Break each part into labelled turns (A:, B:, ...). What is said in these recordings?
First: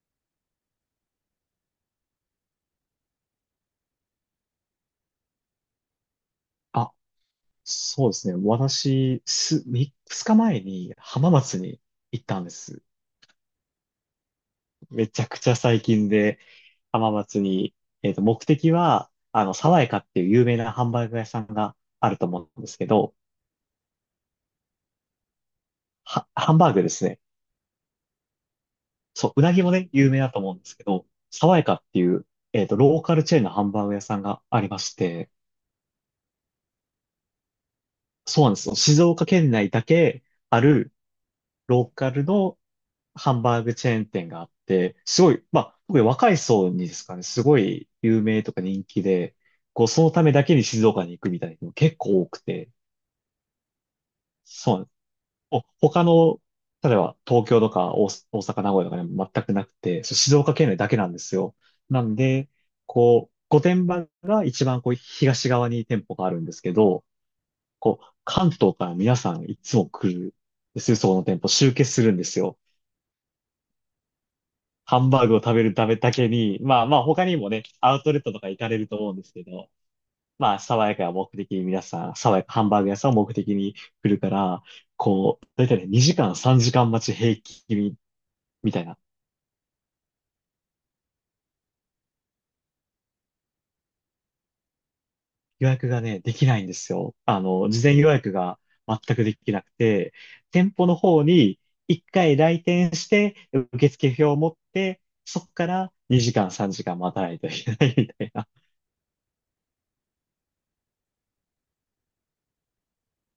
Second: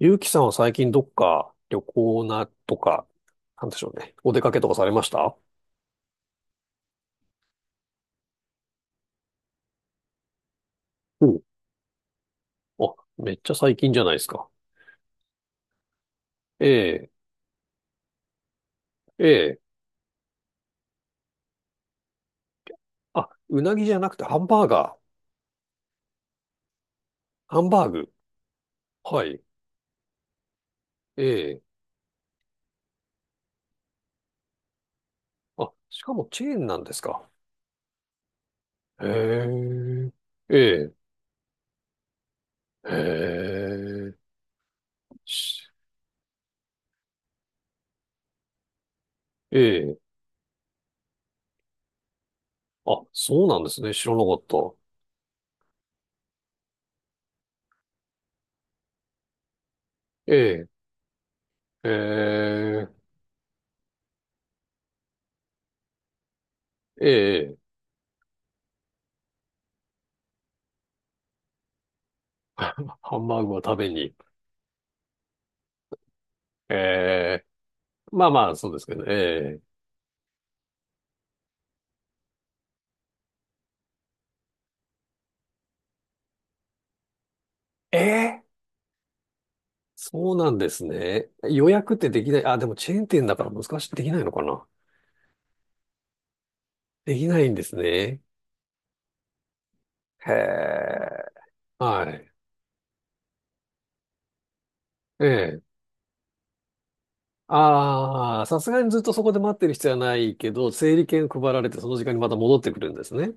A: ゆうきさんは最近どっか旅行なとか、なんでしょうね。お出かけとかされました？
B: あ、そうですね。私、3日前に
A: お
B: 浜
A: う。
B: 松に行ったんです。
A: あ、めっちゃ最近じゃないですか。
B: めちゃくちゃ最近で
A: ええ、
B: 浜松に、目的は、
A: ええ。
B: 爽やかっていう有名なハンバーグ屋さんがあると思うんですけど、
A: あ、うなぎじゃなくてハンバーガー。
B: ハンバーグですね。
A: ハンバーグ。は
B: そう、
A: い。
B: うなぎもね、有名だと思うんですけど、
A: え
B: 爽
A: え。
B: やかっていう、ローカルチェーンのハンバーグ屋さんがありまして、
A: あ、しかもチェーンなんですか？
B: そうなんですよ。静岡県内だ
A: へ
B: け
A: え。
B: あ
A: え
B: るローカルの
A: え。
B: ハン
A: へ
B: バーグチェーン
A: え。
B: 店があって、すごい、ま
A: し、
B: あ、特に若い層にですかね、すごい有名とか人気で、
A: え
B: こう、
A: え。
B: そのためだけに静岡に行くみたいな人も結構多くて、
A: あ、そうなんですね。知らなかった。
B: そうなんです。他の、例えば東京とか大阪、名古屋とかにも全くなくて、そう
A: え
B: 静岡
A: え。
B: 県内だけなんですよ。なん
A: え
B: で、
A: え。
B: こう、御殿場が一番こう東側に店舗があるんですけど、
A: ええ。
B: こう、関東から皆さんいつも来るんですよ、そこの店舗、集結するんですよ。
A: ハンバーグを食べに。
B: ハンバーグを食べるためだけに、
A: え
B: まあまあ他に
A: え。
B: もね、アウトレッ
A: まあ
B: トと
A: ま
B: か
A: あ、
B: 行
A: そ
B: か
A: う
B: れ
A: です
B: る
A: け
B: と
A: ど
B: 思
A: ね。
B: うんですけ
A: ええ、
B: ど、まあ爽やかが目的に皆さん、爽やかハンバーグ屋さんを目的に来るから、こう、だいたいね、2時間3時間待ち平均
A: ええ、
B: みたいな。
A: そうなんですね。予約ってできない？あ、でもチェーン店だから難しくできないのかな。
B: 予約がね、できないんですよ。
A: できないんです
B: 事前予
A: ね。
B: 約が全くできなくて、
A: へ
B: 店舗の方
A: え。
B: に1
A: はい。
B: 回来店して、受付表を持って、
A: え
B: そこ
A: え。
B: から2時間3時間待たないといけないみたい
A: ああ、
B: な。
A: さすがにずっとそこで待ってる必要はないけど、整理券配られてその時間にまた戻ってくるんですね。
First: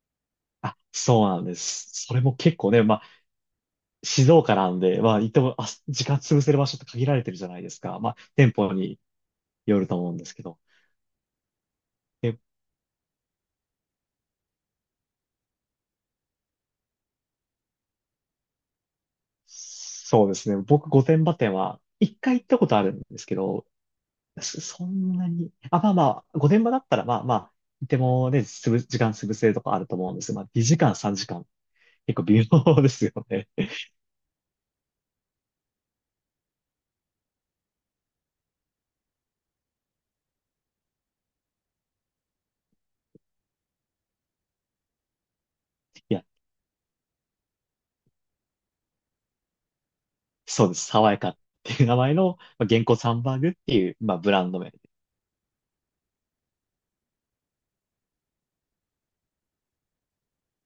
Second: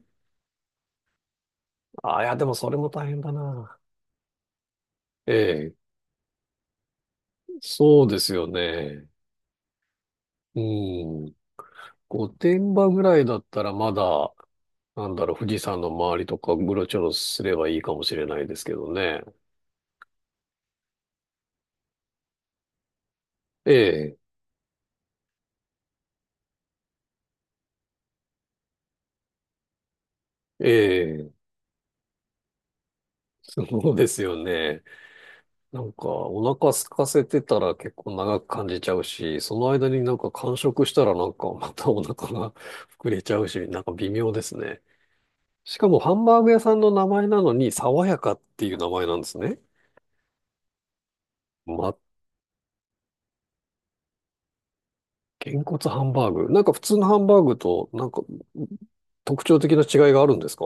B: あ、そうなんです。そ
A: あ
B: れ
A: あ、い
B: も
A: や、でも
B: 結
A: そ
B: 構
A: れ
B: ね、
A: も
B: まあ
A: 大変だな。
B: 静岡なんで、まあ、行っ
A: え
B: ても、
A: え、
B: 時間潰せる場所って限られてるじゃないですか。
A: そう
B: まあ、
A: ですよ
B: 店舗に
A: ね。
B: よると思うんですけど。
A: うん。御
B: で、
A: 殿場ぐらいだったらまだ、富士山の周りとかうろちょろすればいいかもしれないですけどね。
B: そうですね。僕、御殿場店は、一回行ったことあるんですけど、
A: え、
B: そんなに、まあまあ、御殿場だったら、まあまあ、いてもね、時間潰せるとかあると思うんですが、まあ、
A: え
B: 2時間、3
A: え、
B: 時間、結構微妙ですよね。
A: そうですよね。お腹空かせてたら結構長く感じちゃうし、その間になんか間食したらなんかまたお腹が 膨れちゃうし、なんか微妙ですね。しかもハ
B: いや、
A: ンバーグ屋さんの名前なのに、爽やかっていう名前なんですね。
B: そうです。爽やかっていう
A: ま、
B: 名前の、まあ、原稿サンバーグっていう、まあ、ブランド名。
A: げんこつハンバーグ。なんか普通のハンバーグとなんか特徴的な違いがあるんですか？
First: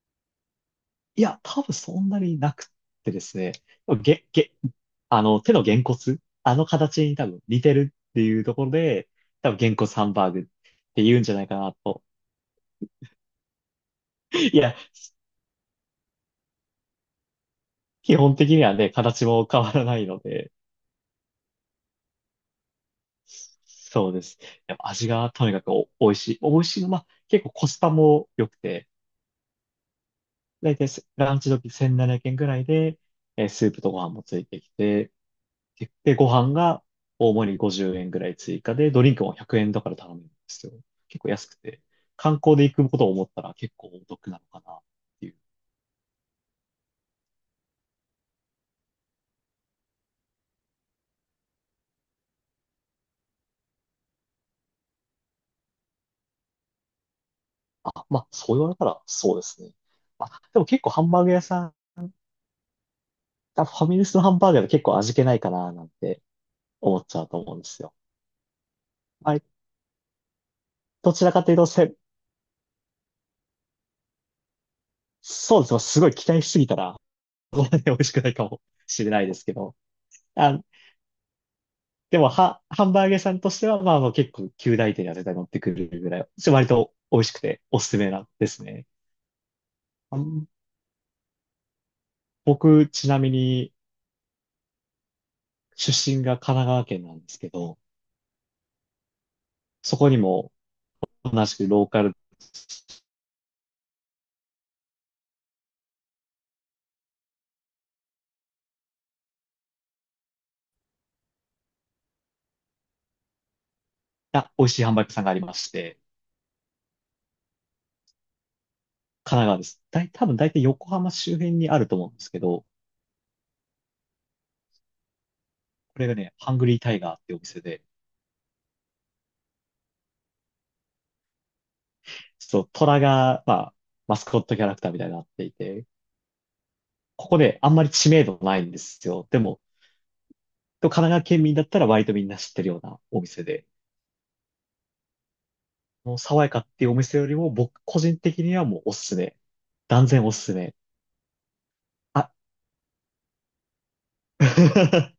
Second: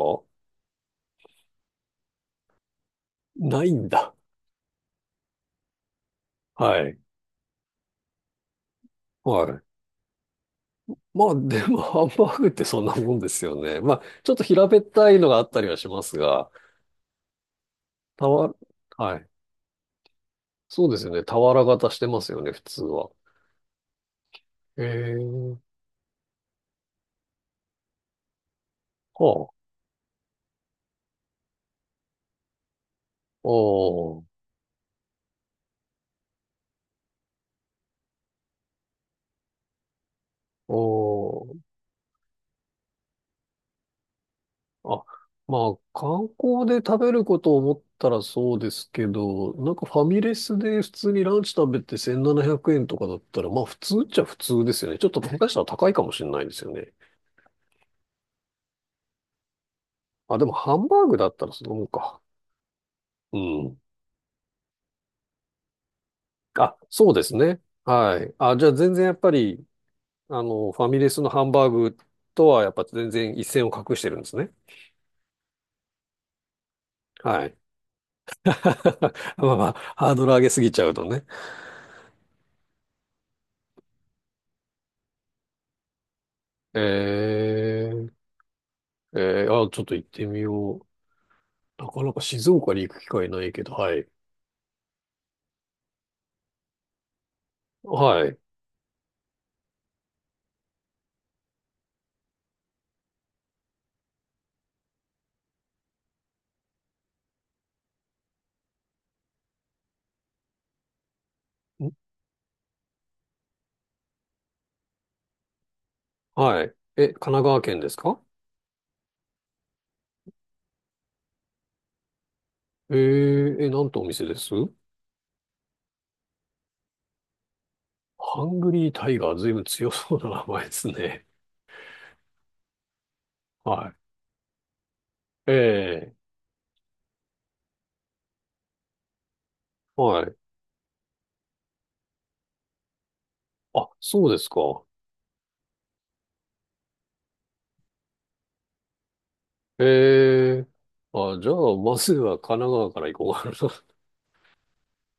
B: いや、多分そんなになくってですね。
A: ないんだ。
B: げ、げ、手のげんこつ、あの
A: はい。
B: 形に多分似てるっていうところで、
A: は
B: 多分
A: い。
B: げんこつハンバーグって言うん
A: ま
B: じゃ
A: あ、
B: ないか
A: で
B: な
A: も、ハ
B: と。
A: ンバーグってそんなもんですよね。まあ、ちょっと
B: い
A: 平
B: や、
A: べったいのがあったりはしますが、
B: 基
A: た
B: 本
A: わ、
B: 的にはね、
A: は
B: 形
A: い。
B: も変わらないので、
A: そうですよね。俵型してますよね、普通は。
B: そうです。やっぱ味がとに
A: え
B: かく
A: え、
B: 美味しい。美味しいの、まあ、結構コスパも良くて、
A: はあ、
B: だいたいランチ時1700円くえんぐらいで、
A: お
B: スープとご飯も
A: ー、
B: ついてきて、で、ご飯が大盛り50円ぐらい追加で、ドリンクも100円だから頼めるんですよ。
A: お
B: 結構安く
A: ー、
B: て、観光で行くことを思ったら結構お得なのかなっ
A: あ、
B: ていう。
A: まあ、観光で食べることを思ったらそうですけど、なんかファミレスで普通にランチ食べて1700円とかだったら、まあ、普通っちゃ普通ですよね。ちょっと、下手したら高いかもしれないですよね。
B: あ、まあ、そう言われたらそうですね。ま
A: あ、
B: あ、
A: でも、
B: でも
A: ハ
B: 結
A: ン
B: 構
A: バ
B: ハ
A: ー
B: ン
A: グ
B: バー
A: だ
B: グ
A: っ
B: 屋
A: たらそ
B: さん、
A: のもんか。う
B: フ
A: ん。
B: ァミレスのハンバーガーが結構味気ないかななんて
A: あ、
B: 思っ
A: そう
B: ちゃ
A: で
B: う
A: す
B: と思う
A: ね。
B: んですよ。
A: はい。あ、じゃあ全然やっぱ
B: あれ、
A: り、ファミレ
B: ど
A: ス
B: ち
A: の
B: ら
A: ハ
B: か
A: ン
B: というと
A: バーグとはやっぱ全然一線を画してるんですね。
B: そうですね。すごい期待しすぎたら、
A: はい。
B: そんなに美味しくないかもしれないで す
A: ま
B: け
A: あまあ、
B: ど、
A: ハードル上げ
B: あ、
A: すぎちゃうとね。
B: でも、ハンバーグ屋さんとしては、まあ、もう結構、旧大手には絶対乗ってくるぐらい、割
A: え
B: と美味しくておすすめ
A: ー、
B: なんですね。
A: えー、あ、ちょっと行っ
B: あ
A: てみ
B: ん
A: よう。なかなか静岡に
B: 僕、
A: 行く機
B: ちな
A: 会
B: み
A: ないけ
B: に、
A: ど、はい。
B: 出身が神奈川県なんですけど、
A: はい。
B: そこにも同じくローカル
A: ん、
B: な美味しいハンバーグ屋さんがありまして、
A: はい。え、神奈川県ですか？
B: 神奈川です。多分大体横浜周辺にあると思うんですけど、
A: えー、え、なんとお店です
B: これがね、ハングリータイガーっていうお店で、
A: ハングリータイガー、ずいぶん強そうな名前ですね。
B: ちょっと虎が、まあ、
A: は
B: マスコットキャラクターみたいになって
A: い。え
B: いて、
A: え、
B: ここであんまり知名度ないんですよ。でも、
A: はい。
B: 神奈川県民だったら割とみんな知ってるようなお店で、
A: あ、そうですか。
B: もう爽やかっていうお店よりも僕個人的にはもうおすすめ。断然おすす
A: ええ、
B: め。
A: あ、じゃあ、まず
B: あ、
A: は神奈川から行こうかな。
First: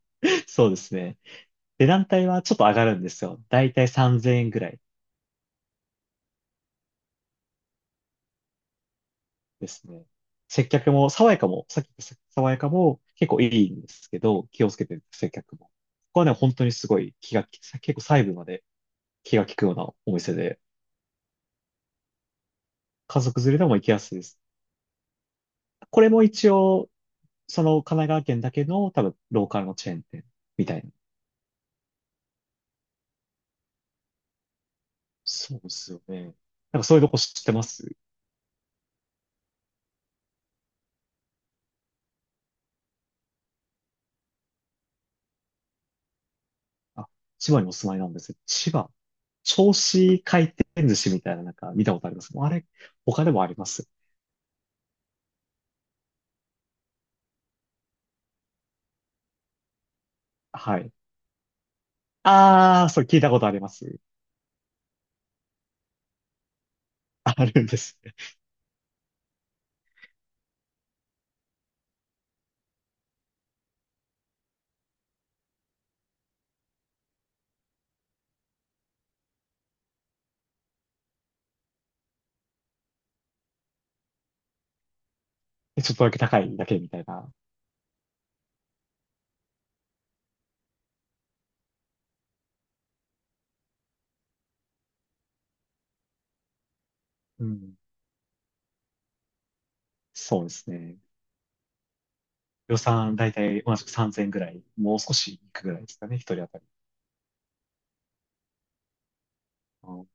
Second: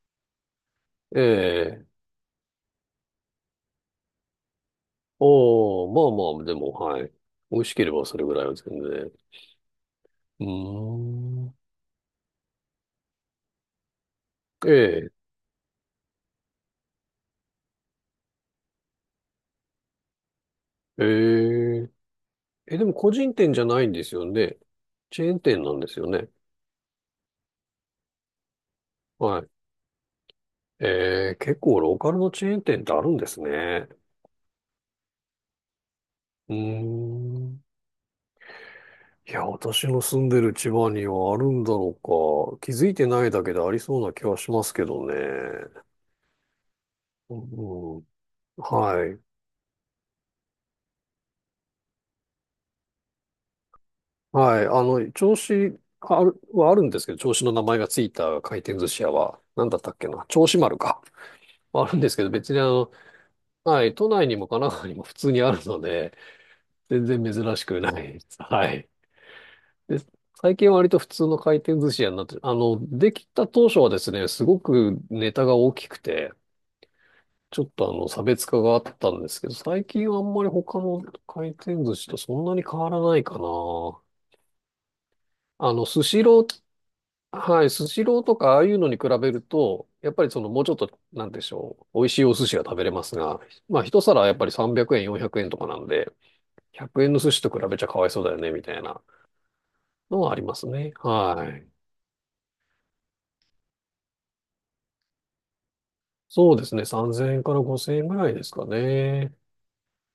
B: そうですね。値
A: ええ、
B: 段帯はちょっと上がるんですよ。だいたい3000円ぐらい
A: おお、まあまあ、でも、はい。美味しければそれぐらいは全然。う
B: ですね。接客
A: ー
B: も、爽やかも、
A: ん。
B: さっき言った爽やかも結構いいんですけど、気をつけてる
A: え、え
B: 接客も。ここはね、本当にすごい気が利く、結構細部まで気が利くようなお店で、
A: え、ええ、でも個
B: 家族
A: 人
B: 連
A: 店
B: れ
A: じ
B: で
A: ゃ
B: も
A: な
B: 行
A: い
B: き
A: ん
B: や
A: で
B: す
A: す
B: いで
A: よ
B: す。
A: ね。チェーン店なんです
B: こ
A: よ
B: れも
A: ね。
B: 一応、その神奈川県だけの多分
A: は
B: ロー
A: い。
B: カルのチェーン店みたいな。
A: ええ、結構ローカルのチェーン店ってあるんですね。
B: そうですよね。
A: うー
B: なんかそういうとこ知って
A: ん。
B: ます？
A: いや、私の住んでる千葉にはあるんだろうか。気づいてないだけでありそうな気はしますけどね。
B: あ、
A: う
B: 千葉にお住まい
A: ん、
B: なんですよ。千葉。
A: はい。
B: 銚子回転寿司みたいななんか見たことあります。あれ、他でもあります。
A: はい。銚子ある、はあるんですけど、銚子の名前がついた回転寿司屋は、なんだったっけな、銚子丸
B: はい。
A: か。はあるんですけど、別にあ
B: あ
A: の、
B: ー、それ聞いたことありま
A: はい、
B: す。
A: 都内にも神奈川にも普通にあるので、全然
B: あ
A: 珍
B: る
A: し
B: んで
A: くな
B: す。
A: いです。はい。で、最近は割と普通の回転寿司屋になって、あの、できた当初はですね、すごくネタが大きくて、ちょっとあの、差別化があったんですけど、最近はあんまり他の回転寿司とそんなに変わらないかな。あ の、
B: ちょっ
A: ス
B: とだけ
A: シ
B: 高
A: ロー
B: いだけみたいな。
A: はい、スシローとかああいうのに比べると、やっぱりそのもうちょっと、なんでしょう、美味しいお寿司が食べれますが、まあ一皿やっぱり300円、400円とかなんで、100円の寿司
B: う
A: と比べ
B: ん。
A: ちゃかわいそうだよね、みたいなのはあ
B: そ
A: り
B: うで
A: ます
B: す
A: ね。
B: ね。
A: はい。
B: 予算だいたい同じく3000ぐらい。もう少しいくぐらいですかね、一人当
A: そう
B: たり。
A: ですね、3000円から5000円ぐらいですかね。
B: あの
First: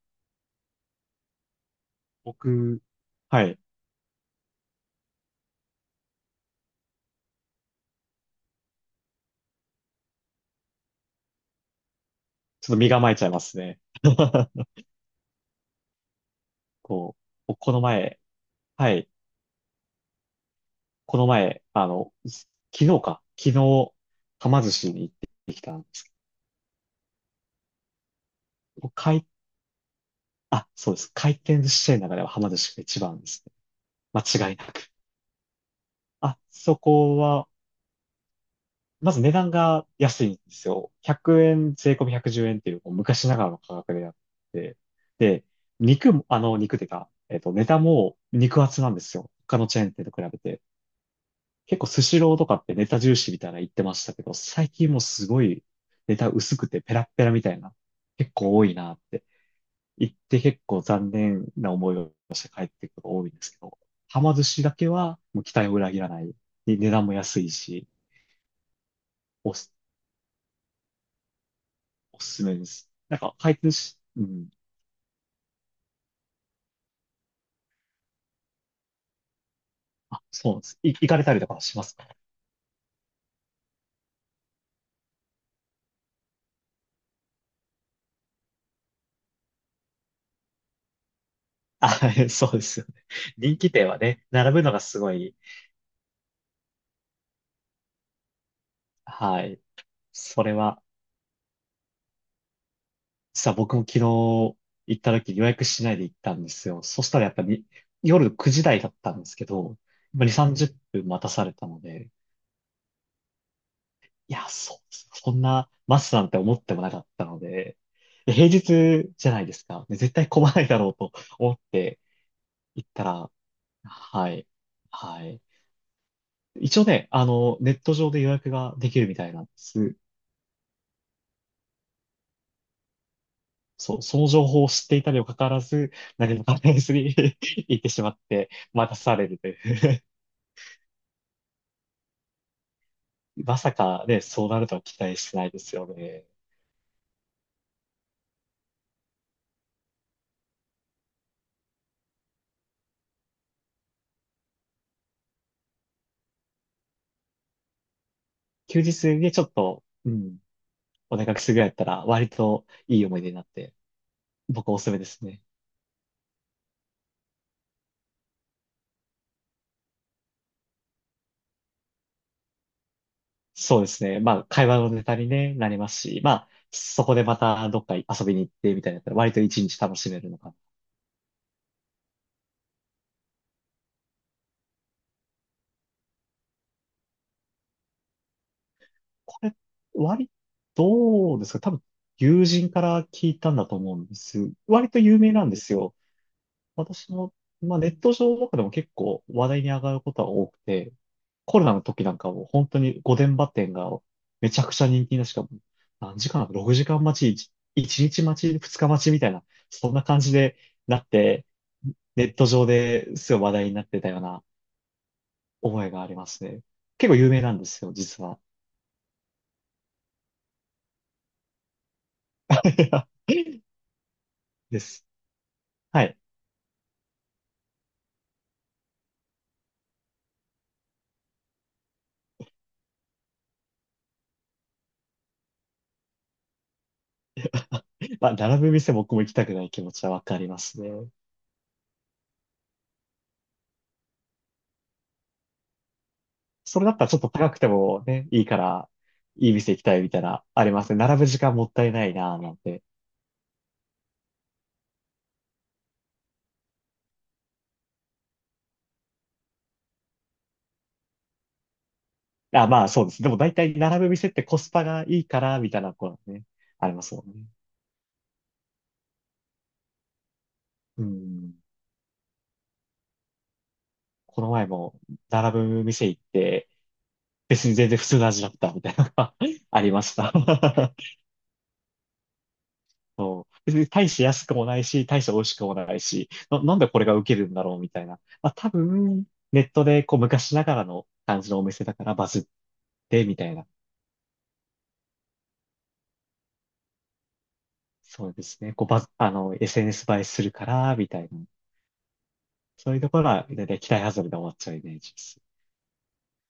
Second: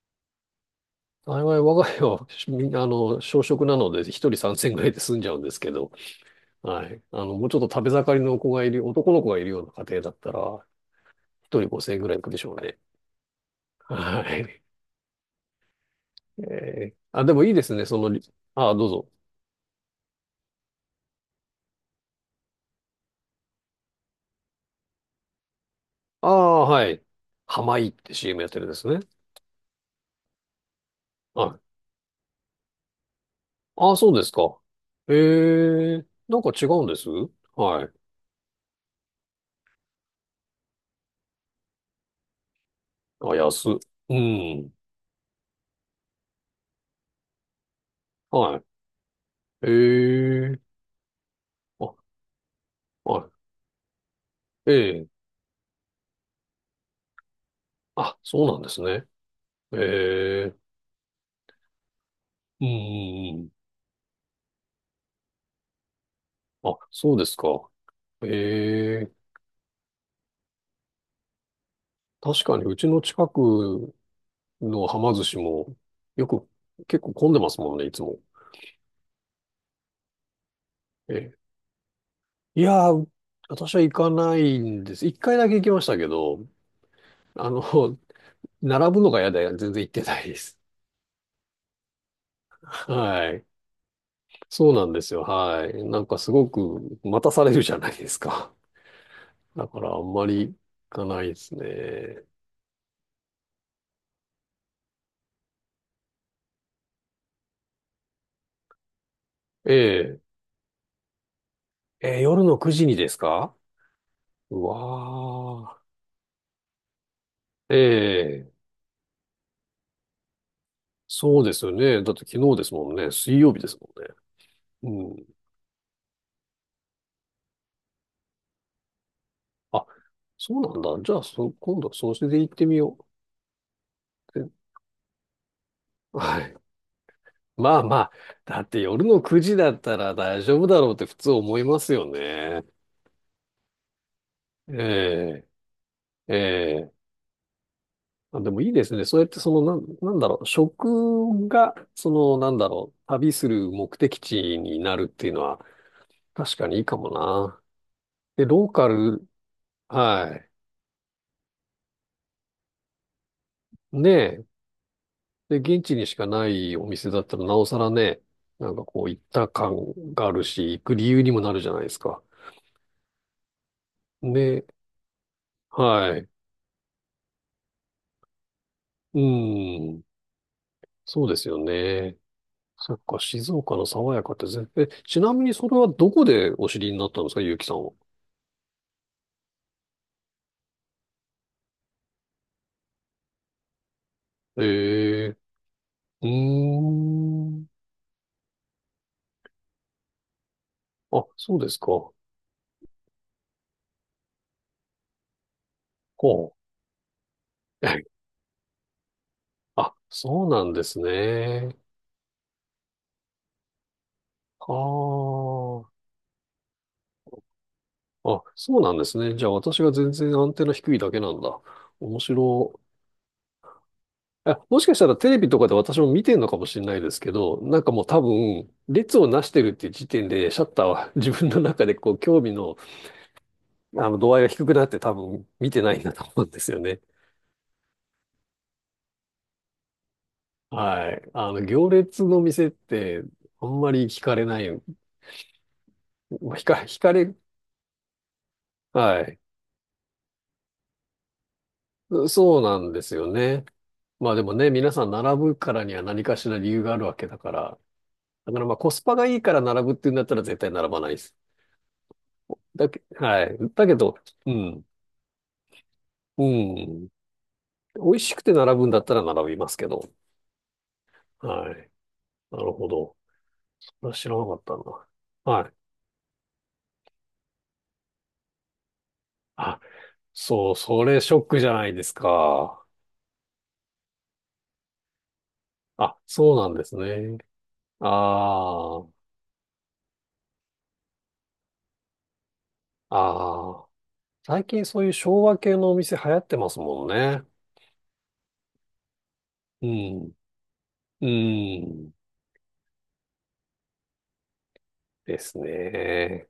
A: 幸い我が家は、み
B: 僕、
A: あの、小
B: はい。
A: 食なので、一人3000円ぐらいで済んじゃうんですけど、はい。あの、もうちょっと食べ盛りの子がいる、男の子がいるような家庭だったら、一人5000円ぐらいいくでしょう
B: ちょっと
A: ね。
B: 身構えちゃいますね。
A: はい。ええ、
B: こう、
A: あ、でもいい
B: 僕
A: で
B: こ
A: す
B: の
A: ね、その、
B: 前、
A: ああ、どう
B: は
A: ぞ。
B: い、この前、昨日、はま寿司に行ってきたんですけど、
A: ああ、はい。ハマイって CM やってるんです
B: 僕
A: ね。
B: 回、あ、そうです。回
A: は
B: 転
A: い。
B: 寿司チェーンの中でははま寿司が一番ですね。
A: ああ、そうです
B: 間違い
A: か。
B: なく。
A: ええ、
B: あ、
A: なんか違
B: そ
A: うんです
B: こは、
A: はい。
B: まず値段が安いんですよ。100円、税込み110円っていう、こう昔
A: あ、
B: ながらの
A: 安。
B: 価格でや
A: う
B: っ
A: ん。
B: て、で、肉も、肉ていうか、ネタも
A: は
B: 肉
A: い。
B: 厚なんですよ。他のチェーン店と比べ
A: え
B: て。
A: え、
B: 結構
A: あ、
B: スシローとかってネタ重
A: は
B: 視みたいな言ってましたけど、最近も
A: い。ええ、
B: すごいネタ薄くてペラッペラみたいな、
A: あ、
B: 結
A: そう
B: 構
A: なん
B: 多
A: で
B: い
A: す
B: なっ
A: ね。
B: て言って
A: ええ、
B: 結構残念な思いをして帰
A: うん
B: っ
A: う
B: てくることが多いん
A: んう
B: ですけ
A: ん。
B: ど、はま寿司だけはもう期待を裏切らない。
A: あ、
B: で値段も
A: そうです
B: 安い
A: か。
B: し、
A: ええ、
B: おす、おすす
A: 確
B: め
A: かに
B: で
A: うち
B: す。
A: の
B: なん
A: 近
B: か回転
A: く
B: し、うん。
A: の浜寿司もよく結構混んでますもんね、いつも。
B: あ、そうなんです。い、行かれ
A: え
B: たりと
A: え、
B: かはしますか
A: いやー、私は行かないんです。一回だけ行きましたけど、あの、並ぶのが嫌で全然行ってないです。
B: あ、そうですよ ね。
A: はい。
B: 人気店はね、並ぶ
A: そ
B: の
A: う
B: が
A: なん
B: す
A: で
B: ご
A: すよ。
B: い、
A: はい。なんかすごく待たされるじゃないですか。
B: は い。
A: だからあんま
B: そ
A: り
B: れ
A: 行
B: は
A: かないですね。
B: 実は僕も昨日行った時予約しないで行ったんですよ。そしたらやっぱり夜9時台だったんですけ
A: え
B: ど、まあ、2、
A: え。
B: 30分待たされたので、
A: えー、夜の9時にですか？
B: いや、
A: う
B: そんな
A: わ
B: 待つなんて思ってもなかったの
A: ー。え
B: で、で平
A: え。
B: 日じゃないですか。で絶対混まないだろうと
A: そうで
B: 思っ
A: すよ
B: て
A: ね。だって昨日です
B: 行っ
A: もん
B: た
A: ね。
B: ら、
A: 水曜日ですもん
B: はい、
A: ね。う
B: は
A: ん。
B: い。一応ね、ネット上で予約ができるみたいなんで
A: あ、
B: す。
A: そうなんだ。じゃあ、そ、今度はそれで行ってみよ
B: そう、その
A: う。
B: 情
A: え、
B: 報を知っていたにもかかわらず、何
A: は
B: も
A: い。
B: 関係ずに 行
A: ま
B: っ
A: あ
B: て
A: ま
B: しま
A: あ、
B: って、
A: だって
B: 待た
A: 夜
B: さ
A: の
B: れる
A: 9
B: とい
A: 時だった
B: う。
A: ら大丈夫だろうって普通思いますよね。
B: まさかね、そうなるとは期待してな
A: え
B: いですよね。
A: え、ええ。あ、でもいいですね。そうやってその、なんだろう、食が、その、なんだろう、旅する目的地になるっていうのは確かにいいかもな。で、ロー
B: 休
A: カ
B: 日
A: ル、
B: でちょっと、うん、
A: は
B: お出かけするぐらいだったら、割といい思い出になって、
A: い。ね、
B: 僕おすすめですね。
A: え。で、現地にしかないお店だったらなおさらね、なんかこう行った感があるし、行く理由にもなるじゃないですか。
B: そうですね。まあ、
A: ね、
B: 会話のネタに、ね、なります
A: は
B: し、
A: い。
B: まあ、そこでまたどっか遊びに行ってみたいなったら、
A: う
B: 割と一日楽
A: ん。
B: しめるのかな。
A: そうですよね。そっか、静岡の爽やかってぜ、え、ちなみにそれはどこでお知りになったんですか、ゆうきさんは。
B: これ、割、どうですか？多分、友人から聞いたんだと思うんです。割と有
A: え
B: 名
A: え、
B: なんですよ。
A: うー
B: 私も、
A: ん。
B: まあ、ネット上とかでも結構話題に上がることは多くて、
A: あ、そ
B: コ
A: う
B: ロ
A: で
B: ナ
A: す
B: の時
A: か。
B: なんかも本当に御殿場店がめちゃくちゃ人気な、しかも何時
A: ほ
B: 間、6時間待ち、1
A: う。
B: 日待ち、2日待ちみたいな、そん
A: あ、
B: な感じ
A: そう
B: で
A: なんで
B: な
A: す
B: って、
A: ね。
B: ネット上ですごい話題になってたような
A: は
B: 覚えがありますね。結構有名なんですよ、実
A: あ。
B: は。
A: あ、そうなんですね。じゃあ私が全然アンテナ低いだけなんだ。面白い。え、
B: で
A: もしかし
B: す。
A: たらテレビとかで私
B: は
A: も
B: い。
A: 見てんのかもしれないですけど、なんかもう多分、列をなしてるっていう時点で、シャッターは自分の中でこう、興味の度合いが低くなって多分見てないんだと思うんですよね。
B: まあ、並ぶ店僕も行きたくない気持ちはわかりますね。
A: はい。あの、行列の店って、あんまり惹かれない。まあ
B: それだっ
A: 惹
B: たら
A: か
B: ちょっと
A: れ、
B: 高くてもね、いいから、
A: はい。
B: いい店行きたいみたいな、ありますね。並ぶ時間もったいないな、なん
A: そうな
B: て。
A: んですよね。まあでもね、皆さん並ぶからには何かしら理由があるわけだから。だからまあコスパがいいから並ぶっていうんだったら絶対並ばないです。
B: あ、まあそうです。でも
A: は
B: 大
A: い。
B: 体
A: だけ
B: 並ぶ
A: ど、
B: 店って
A: う
B: コスパ
A: ん。
B: がいいから、みたいなこうね、
A: う
B: ありま
A: ん。
B: すもんね。
A: 美味しくて並ぶんだったら並びますけど。
B: うん。
A: はい。なるほど。それは知ら
B: こ
A: な
B: の
A: かっ
B: 前
A: た
B: も
A: な。
B: 並
A: はい。
B: ぶ店行って、別に全然普通の味だったみたいなのが
A: あ、
B: ありました
A: そう、そ れショックじゃないですか。
B: そう。別に大して安くもないし、大して美味しくもない
A: あ、
B: し、
A: そう
B: な、
A: なん
B: なん
A: で
B: で
A: す
B: これが受
A: ね。
B: けるんだろうみたいな。まあ多
A: ああ、
B: 分、ネットでこう昔ながらの感じのお店だからバズってみたいな。
A: ああ。最近そういう昭和系のお店流行ってますもんね。
B: そうですね。こう、ば、あの、
A: う
B: SNS 映え
A: ん、
B: するから、みた
A: う
B: いな。
A: ん、
B: そういうところは、だいたい期待外れで終わっちゃうイメージで
A: で
B: す。
A: すね。